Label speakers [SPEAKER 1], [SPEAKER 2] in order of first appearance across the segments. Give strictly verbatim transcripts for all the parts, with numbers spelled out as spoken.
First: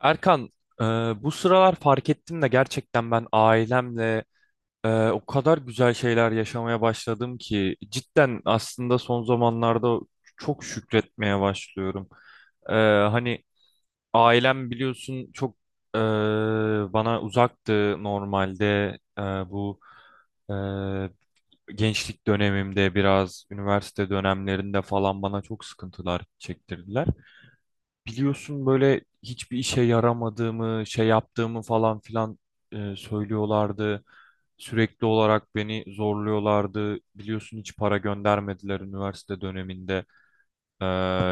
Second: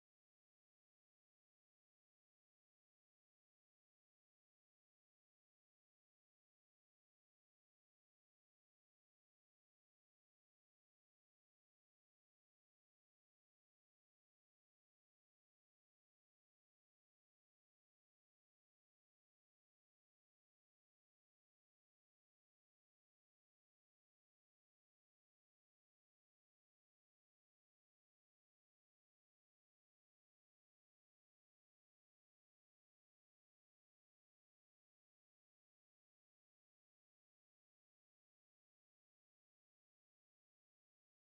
[SPEAKER 1] Erkan, e, bu sıralar fark ettim de gerçekten ben ailemle e, o kadar güzel şeyler yaşamaya başladım ki cidden aslında son zamanlarda çok şükretmeye başlıyorum. E, hani ailem biliyorsun çok e, bana uzaktı normalde. E, bu e, gençlik dönemimde biraz üniversite dönemlerinde falan bana çok sıkıntılar çektirdiler, biliyorsun böyle hiçbir işe yaramadığımı, şey yaptığımı falan filan e, söylüyorlardı. Sürekli olarak beni zorluyorlardı. Biliyorsun hiç para göndermediler üniversite döneminde. Ee,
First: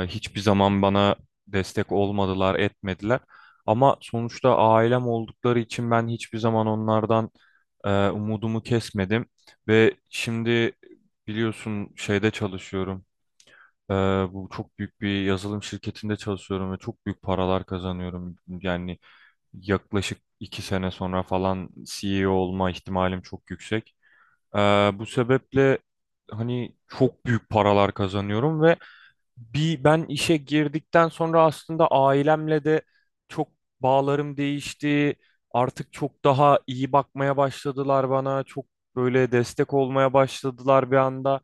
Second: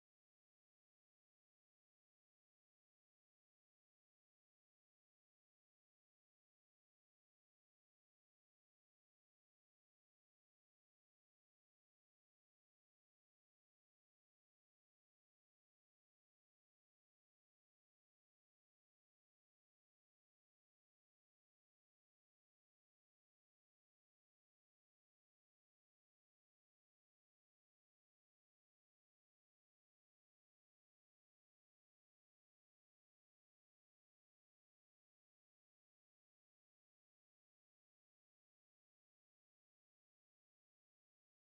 [SPEAKER 1] Hiçbir zaman bana destek olmadılar, etmediler. Ama sonuçta ailem oldukları için ben hiçbir zaman onlardan e, umudumu kesmedim. Ve şimdi biliyorsun şeyde çalışıyorum. Ee, Bu çok büyük bir yazılım şirketinde çalışıyorum ve çok büyük paralar kazanıyorum. Yani yaklaşık iki sene sonra falan C E O olma ihtimalim çok yüksek. Ee, Bu sebeple hani çok büyük paralar kazanıyorum ve bir ben işe girdikten sonra aslında ailemle de çok bağlarım değişti. Artık çok daha iyi bakmaya başladılar bana. Çok böyle destek olmaya başladılar bir anda.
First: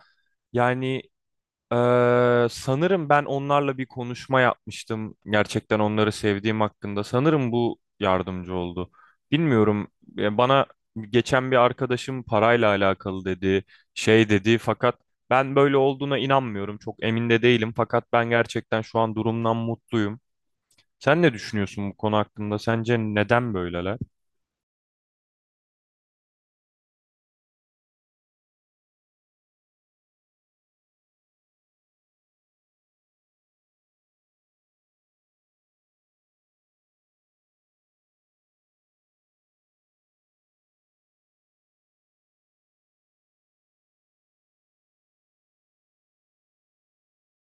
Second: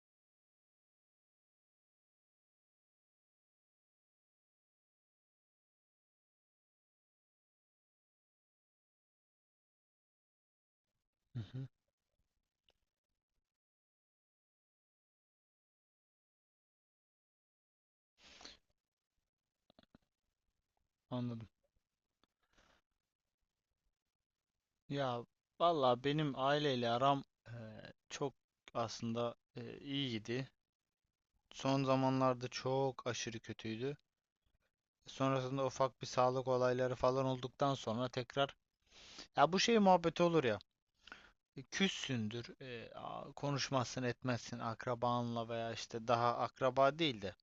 [SPEAKER 1] Yani ee, sanırım ben onlarla bir konuşma yapmıştım. Gerçekten onları sevdiğim hakkında. Sanırım bu yardımcı oldu. Bilmiyorum. e, Bana
[SPEAKER 2] Hı
[SPEAKER 1] geçen bir
[SPEAKER 2] hı,
[SPEAKER 1] arkadaşım parayla alakalı dedi, şey dedi. Fakat ben böyle olduğuna inanmıyorum. Çok emin de değilim. Fakat ben gerçekten şu an durumdan mutluyum. Sen ne
[SPEAKER 2] anladım.
[SPEAKER 1] düşünüyorsun bu konu hakkında? Sence neden böyleler?
[SPEAKER 2] Ya valla benim aileyle aram e, çok aslında e, iyiydi. Son zamanlarda çok aşırı kötüydü. Sonrasında ufak bir sağlık olayları falan olduktan sonra tekrar ya bu şey muhabbeti olur ya. e, Küssündür, e, a- konuşmazsın, etmezsin akrabanla veya işte daha akraba değil de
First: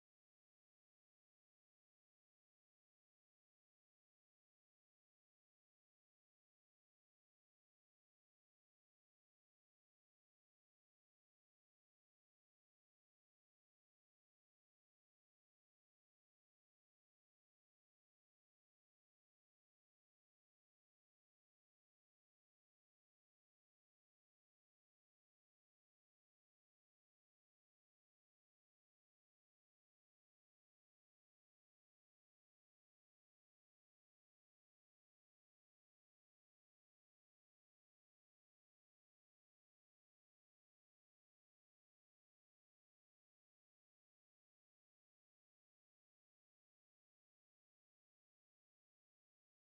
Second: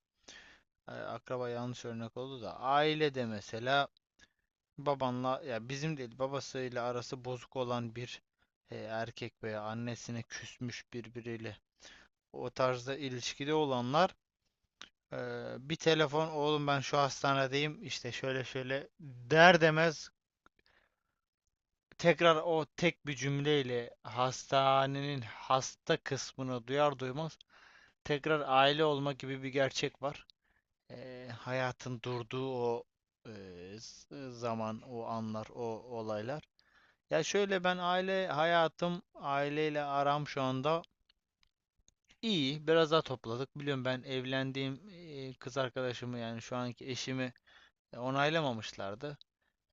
[SPEAKER 2] e, akraba yanlış örnek oldu da ailede mesela babanla ya bizim değil babasıyla arası bozuk olan bir e, erkek veya annesine küsmüş birbiriyle o tarzda ilişkide olanlar, e, bir telefon oğlum ben şu hastanedeyim işte şöyle şöyle der demez tekrar o tek bir cümleyle hastanenin hasta kısmını duyar duymaz tekrar aile olma gibi bir gerçek var. E, hayatın durduğu o e, zaman, o anlar, o olaylar. Ya şöyle, ben aile hayatım, aileyle aram şu anda iyi. Biraz daha topladık. Biliyorum, ben evlendiğim e, kız arkadaşımı yani şu anki eşimi e, onaylamamışlardı.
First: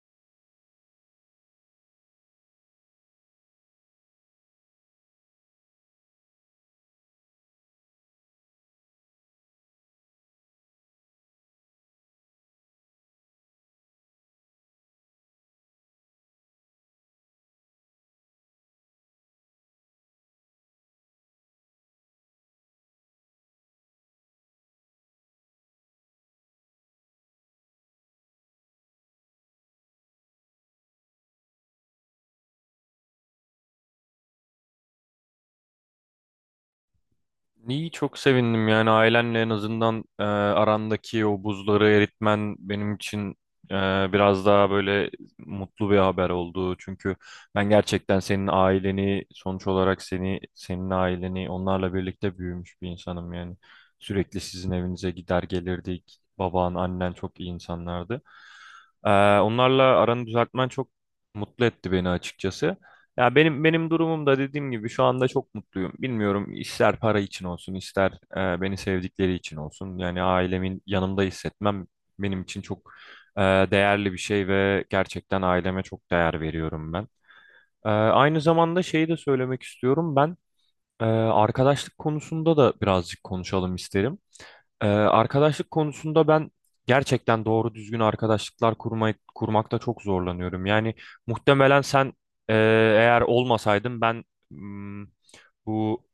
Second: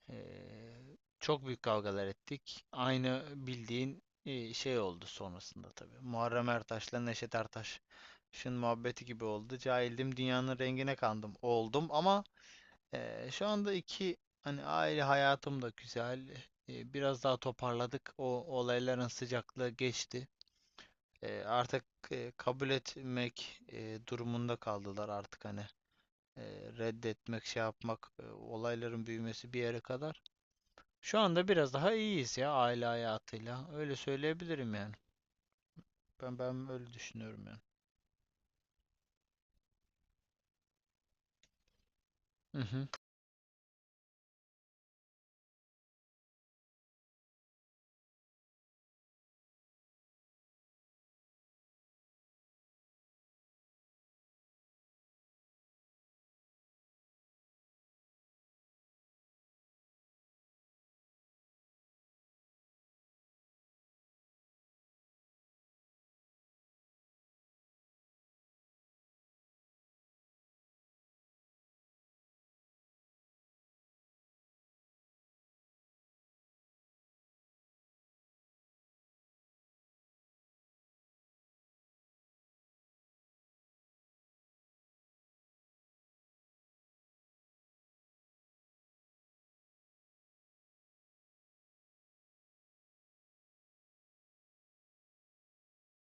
[SPEAKER 2] Eee, çok büyük kavgalar ettik. Aynı bildiğin e, şey oldu sonrasında tabii. Muharrem Ertaş'la Neşet Ertaş'ın muhabbeti gibi oldu. Cahildim, dünyanın rengine kandım oldum ama ee, şu anda iki hani aile hayatım da güzel. Ee, biraz daha toparladık. O olayların sıcaklığı geçti. Ee, artık e, kabul etmek e, durumunda kaldılar artık hani e, reddetmek şey yapmak, e, olayların büyümesi bir yere kadar. Şu anda biraz daha iyiyiz ya aile hayatıyla. Öyle söyleyebilirim yani. Ben ben öyle düşünüyorum yani.
[SPEAKER 1] İyi, çok sevindim yani ailenle en azından e, arandaki o buzları eritmen
[SPEAKER 2] Hı hı.
[SPEAKER 1] benim için e, biraz daha böyle mutlu bir haber oldu. Çünkü ben gerçekten senin aileni sonuç olarak seni, senin aileni, onlarla birlikte büyümüş bir insanım yani. Sürekli sizin evinize gider gelirdik. Baban, annen çok iyi insanlardı. E, Onlarla aranı düzeltmen çok mutlu etti beni açıkçası. Ya benim benim durumum da dediğim gibi şu anda çok mutluyum. Bilmiyorum, ister para için olsun, ister e, beni sevdikleri için olsun. Yani ailemin yanımda hissetmem benim için çok e, değerli bir şey ve gerçekten aileme çok değer veriyorum ben. E, aynı zamanda şeyi de söylemek istiyorum. Ben e, arkadaşlık konusunda da birazcık konuşalım isterim. Ee, arkadaşlık konusunda ben gerçekten doğru düzgün arkadaşlıklar kurmayı kurmakta çok zorlanıyorum. Yani muhtemelen sen e, eğer olmasaydın ben mm, bu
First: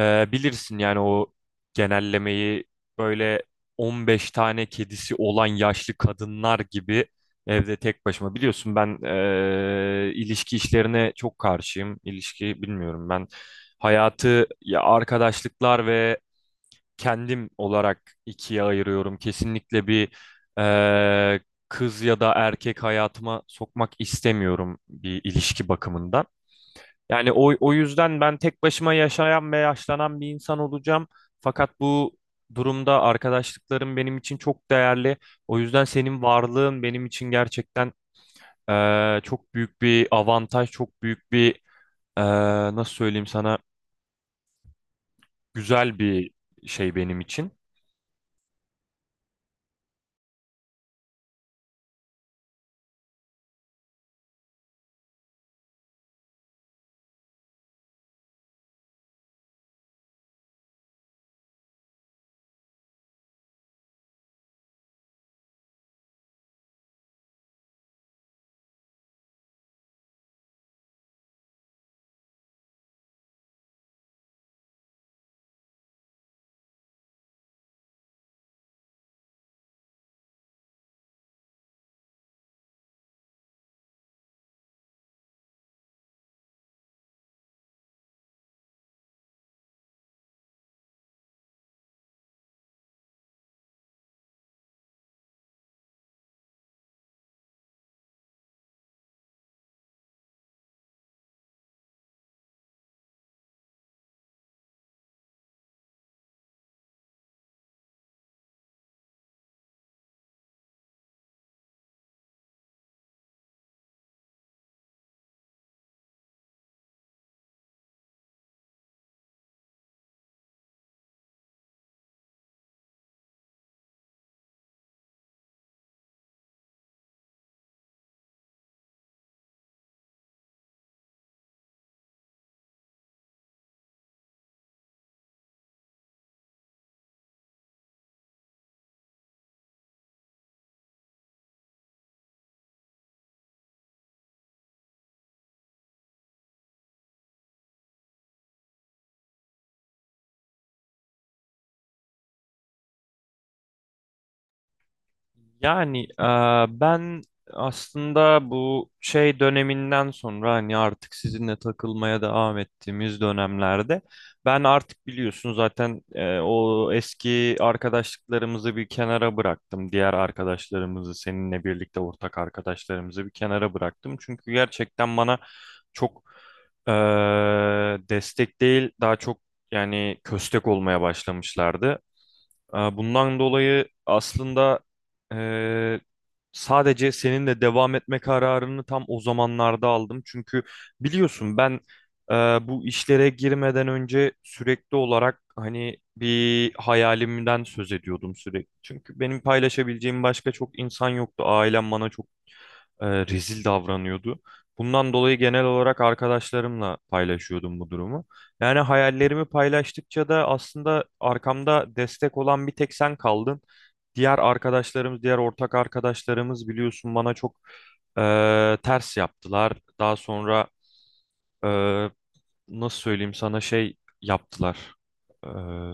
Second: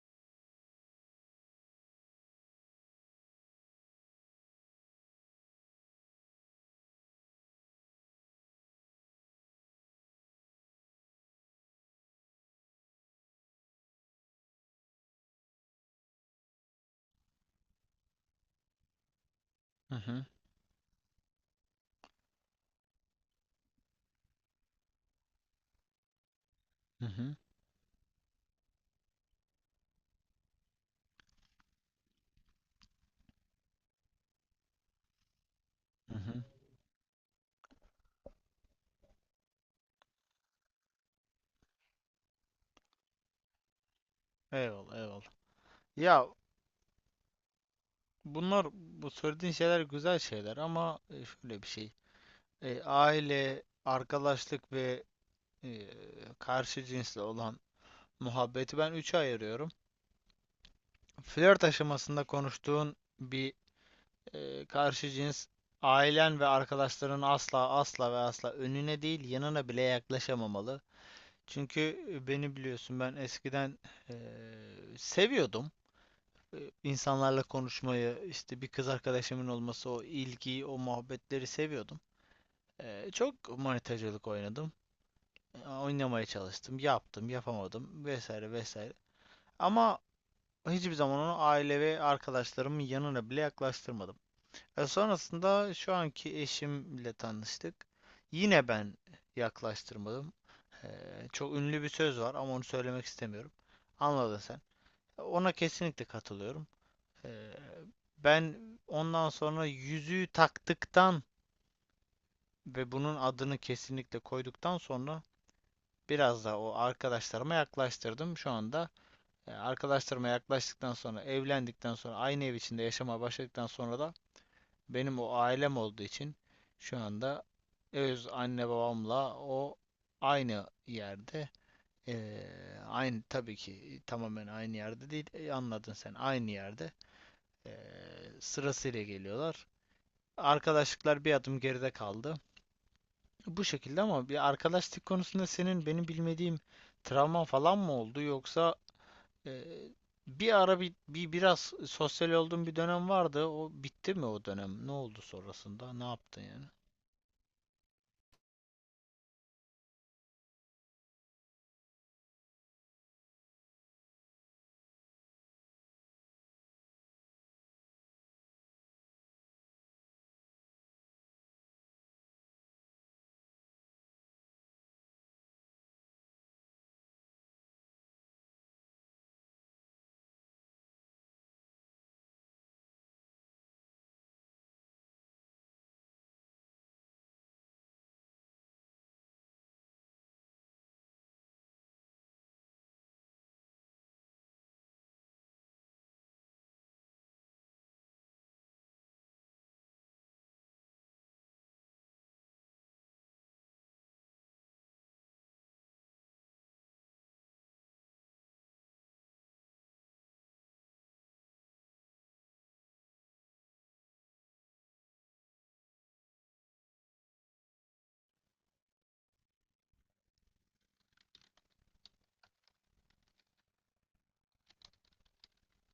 [SPEAKER 1] e, bilirsin yani o genellemeyi, böyle on beş tane kedisi olan yaşlı kadınlar gibi evde tek başıma. Biliyorsun ben e, ilişki işlerine çok karşıyım. İlişki, bilmiyorum, ben hayatı ya arkadaşlıklar ve kendim olarak ikiye ayırıyorum. Kesinlikle
[SPEAKER 2] Hı
[SPEAKER 1] bir
[SPEAKER 2] hı.
[SPEAKER 1] eee, kız ya da erkek hayatıma sokmak istemiyorum bir ilişki bakımından.
[SPEAKER 2] Hı
[SPEAKER 1] Yani
[SPEAKER 2] hı.
[SPEAKER 1] o, o yüzden ben tek başıma yaşayan ve yaşlanan bir insan olacağım. Fakat bu durumda arkadaşlıklarım benim için çok değerli. O yüzden
[SPEAKER 2] Hı
[SPEAKER 1] senin
[SPEAKER 2] hı.
[SPEAKER 1] varlığın benim için gerçekten eee, çok büyük bir avantaj, çok büyük bir eee, nasıl söyleyeyim sana.
[SPEAKER 2] Eyvallah, eyvallah.
[SPEAKER 1] Güzel
[SPEAKER 2] Ya,
[SPEAKER 1] bir şey benim için.
[SPEAKER 2] bunlar, bu söylediğin şeyler güzel şeyler ama e, şöyle bir şey. E, aile, arkadaşlık ve e, karşı cinsle olan muhabbeti ben üçe ayırıyorum. Flört aşamasında konuştuğun bir e, karşı cins, ailen ve arkadaşların asla, asla ve asla önüne değil yanına bile yaklaşamamalı. Çünkü e, beni biliyorsun, ben eskiden e, seviyordum. E, insanlarla konuşmayı, işte bir kız arkadaşımın olması, o ilgiyi, o muhabbetleri seviyordum. E, çok manitacılık oynadım. E, Oynamaya çalıştım, yaptım, yapamadım vesaire vesaire. Ama hiçbir zaman onu aile ve arkadaşlarımın yanına bile yaklaştırmadım. E, sonrasında şu anki eşimle tanıştık. Yine ben yaklaştırmadım. E, Çok ünlü bir söz var ama onu söylemek istemiyorum. Anladın sen. Ona kesinlikle katılıyorum. Ee, Ben ondan sonra yüzüğü taktıktan ve bunun adını kesinlikle koyduktan sonra biraz da o arkadaşlarıma yaklaştırdım. Şu anda e, arkadaşlarıma yaklaştıktan sonra, evlendikten sonra, aynı ev içinde yaşamaya başladıktan sonra da benim o ailem olduğu için şu anda öz anne babamla o aynı yerde, e, aynı tabii ki tamamen aynı yerde değil, e, anladın sen, aynı yerde e, sırasıyla geliyorlar. Arkadaşlıklar bir adım geride kaldı. Bu şekilde. Ama bir arkadaşlık konusunda senin benim bilmediğim travman falan mı oldu, yoksa e, bir ara bir, bir biraz sosyal olduğun bir dönem vardı. O bitti mi o dönem? Ne oldu sonrasında?
[SPEAKER 1] Yani
[SPEAKER 2] Ne
[SPEAKER 1] e,
[SPEAKER 2] yaptın yani?
[SPEAKER 1] ben aslında bu şey döneminden sonra, hani artık sizinle takılmaya devam ettiğimiz dönemlerde, ben artık biliyorsun zaten e, o eski arkadaşlıklarımızı bir kenara bıraktım. Diğer arkadaşlarımızı, seninle birlikte ortak arkadaşlarımızı bir kenara bıraktım. Çünkü gerçekten bana çok e, destek değil daha çok yani köstek olmaya başlamışlardı. Ee, Bundan dolayı aslında eee, sadece seninle devam etme kararını tam o zamanlarda aldım. Çünkü biliyorsun ben eee, bu işlere girmeden önce sürekli olarak hani bir hayalimden söz ediyordum sürekli. Çünkü benim paylaşabileceğim başka çok insan yoktu. Ailem bana çok e, rezil davranıyordu. Bundan dolayı genel olarak arkadaşlarımla paylaşıyordum bu durumu. Yani hayallerimi paylaştıkça da aslında arkamda destek olan bir tek sen kaldın. Diğer arkadaşlarımız, diğer ortak arkadaşlarımız biliyorsun bana çok e, ters yaptılar. Daha sonra e, nasıl söyleyeyim sana, şey yaptılar. E,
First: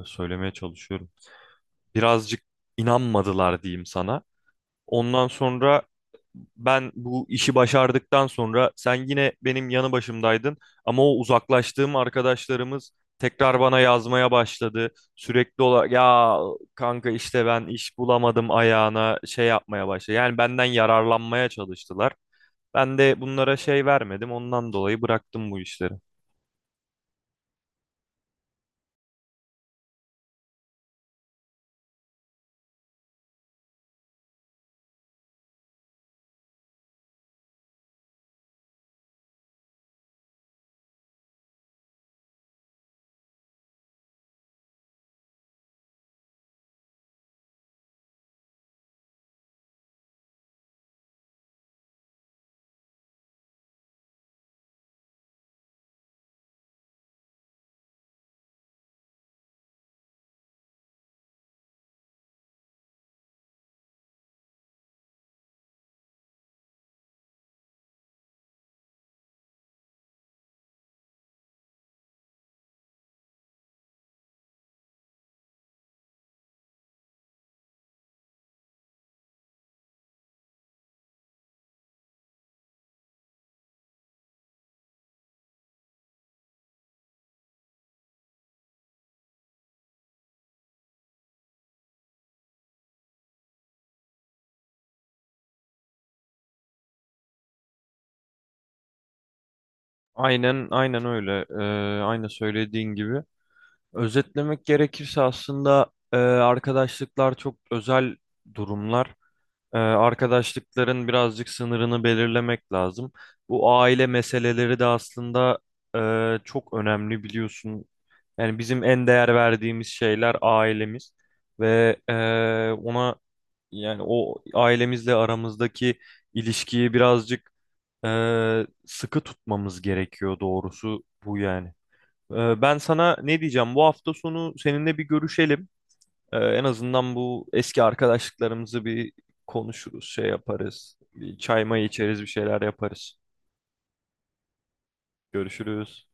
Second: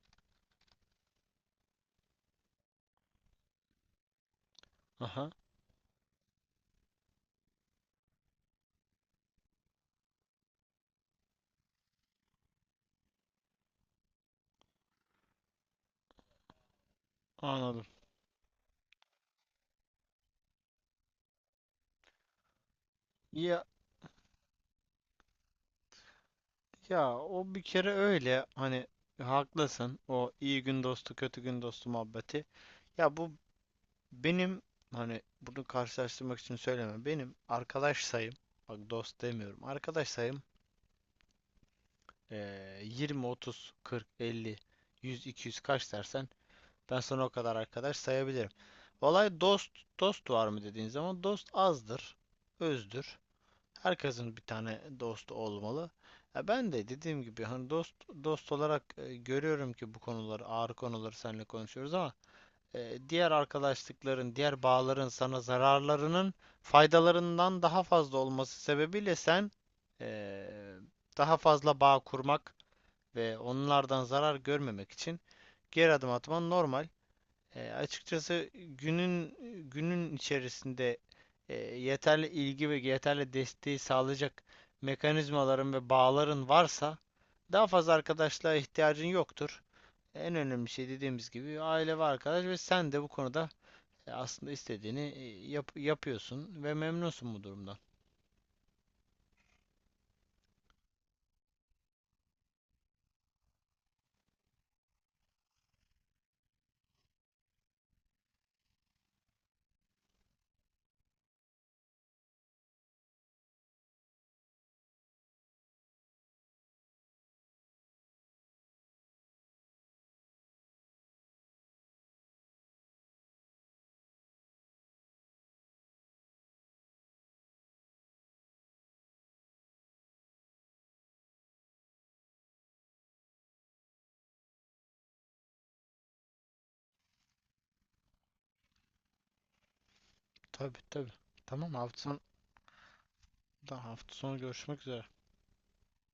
[SPEAKER 1] Söylemeye çalışıyorum. Birazcık inanmadılar diyeyim sana. Ondan
[SPEAKER 2] Aha,
[SPEAKER 1] sonra ben bu işi başardıktan sonra sen yine benim yanı başımdaydın, ama o uzaklaştığım arkadaşlarımız tekrar bana yazmaya başladı. Sürekli olarak ya kanka işte ben
[SPEAKER 2] anladım.
[SPEAKER 1] iş bulamadım ayağına şey yapmaya başladı. Yani benden yararlanmaya çalıştılar. Ben de bunlara
[SPEAKER 2] Ya,
[SPEAKER 1] şey vermedim. Ondan dolayı bıraktım bu işleri.
[SPEAKER 2] ya o bir kere öyle, hani haklısın. O iyi gün dostu, kötü gün dostu muhabbeti. Ya bu, benim, hani bunu karşılaştırmak için söyleme. Benim arkadaş sayım, bak dost demiyorum, arkadaş sayım eee, yirmi, otuz, kırk, elli, yüz, iki yüz, kaç dersen ben sana o kadar arkadaş sayabilirim. Olay dost. Dost var mı dediğin zaman, dost azdır, özdür. Herkesin bir tane dostu olmalı. Ya ben de dediğim gibi, hani dost dost olarak e, görüyorum ki bu konuları, ağır konuları seninle konuşuyoruz ama e, diğer arkadaşlıkların, diğer bağların sana zararlarının faydalarından daha fazla olması sebebiyle sen e, daha fazla bağ kurmak ve onlardan zarar görmemek için geri adım atman normal. E, açıkçası günün günün içerisinde e, yeterli ilgi ve yeterli desteği sağlayacak mekanizmaların ve bağların varsa daha fazla arkadaşlığa ihtiyacın yoktur. En önemli şey dediğimiz gibi aile ve arkadaş, ve sen de bu konuda e, aslında istediğini e, yap- yapıyorsun ve memnunsun bu durumdan.
[SPEAKER 1] Aynen, aynen öyle. Ee, aynı söylediğin gibi. Özetlemek gerekirse aslında e, arkadaşlıklar çok özel durumlar. Ee, arkadaşlıkların birazcık sınırını belirlemek lazım. Bu aile meseleleri de aslında e, çok önemli biliyorsun. Yani bizim en değer verdiğimiz şeyler ailemiz ve e, ona yani o ailemizle aramızdaki ilişkiyi birazcık e, sıkı tutmamız gerekiyor doğrusu bu yani. E, ben sana ne diyeceğim? Bu hafta sonu seninle bir görüşelim. Ee, en azından bu eski arkadaşlıklarımızı bir konuşuruz, şey
[SPEAKER 2] Tabii,
[SPEAKER 1] yaparız.
[SPEAKER 2] tabii.
[SPEAKER 1] Bir çay
[SPEAKER 2] Tamam,
[SPEAKER 1] mayı
[SPEAKER 2] hafta
[SPEAKER 1] içeriz,
[SPEAKER 2] sonu,
[SPEAKER 1] bir şeyler yaparız.
[SPEAKER 2] hafta sonu görüşmek üzere.
[SPEAKER 1] Görüşürüz.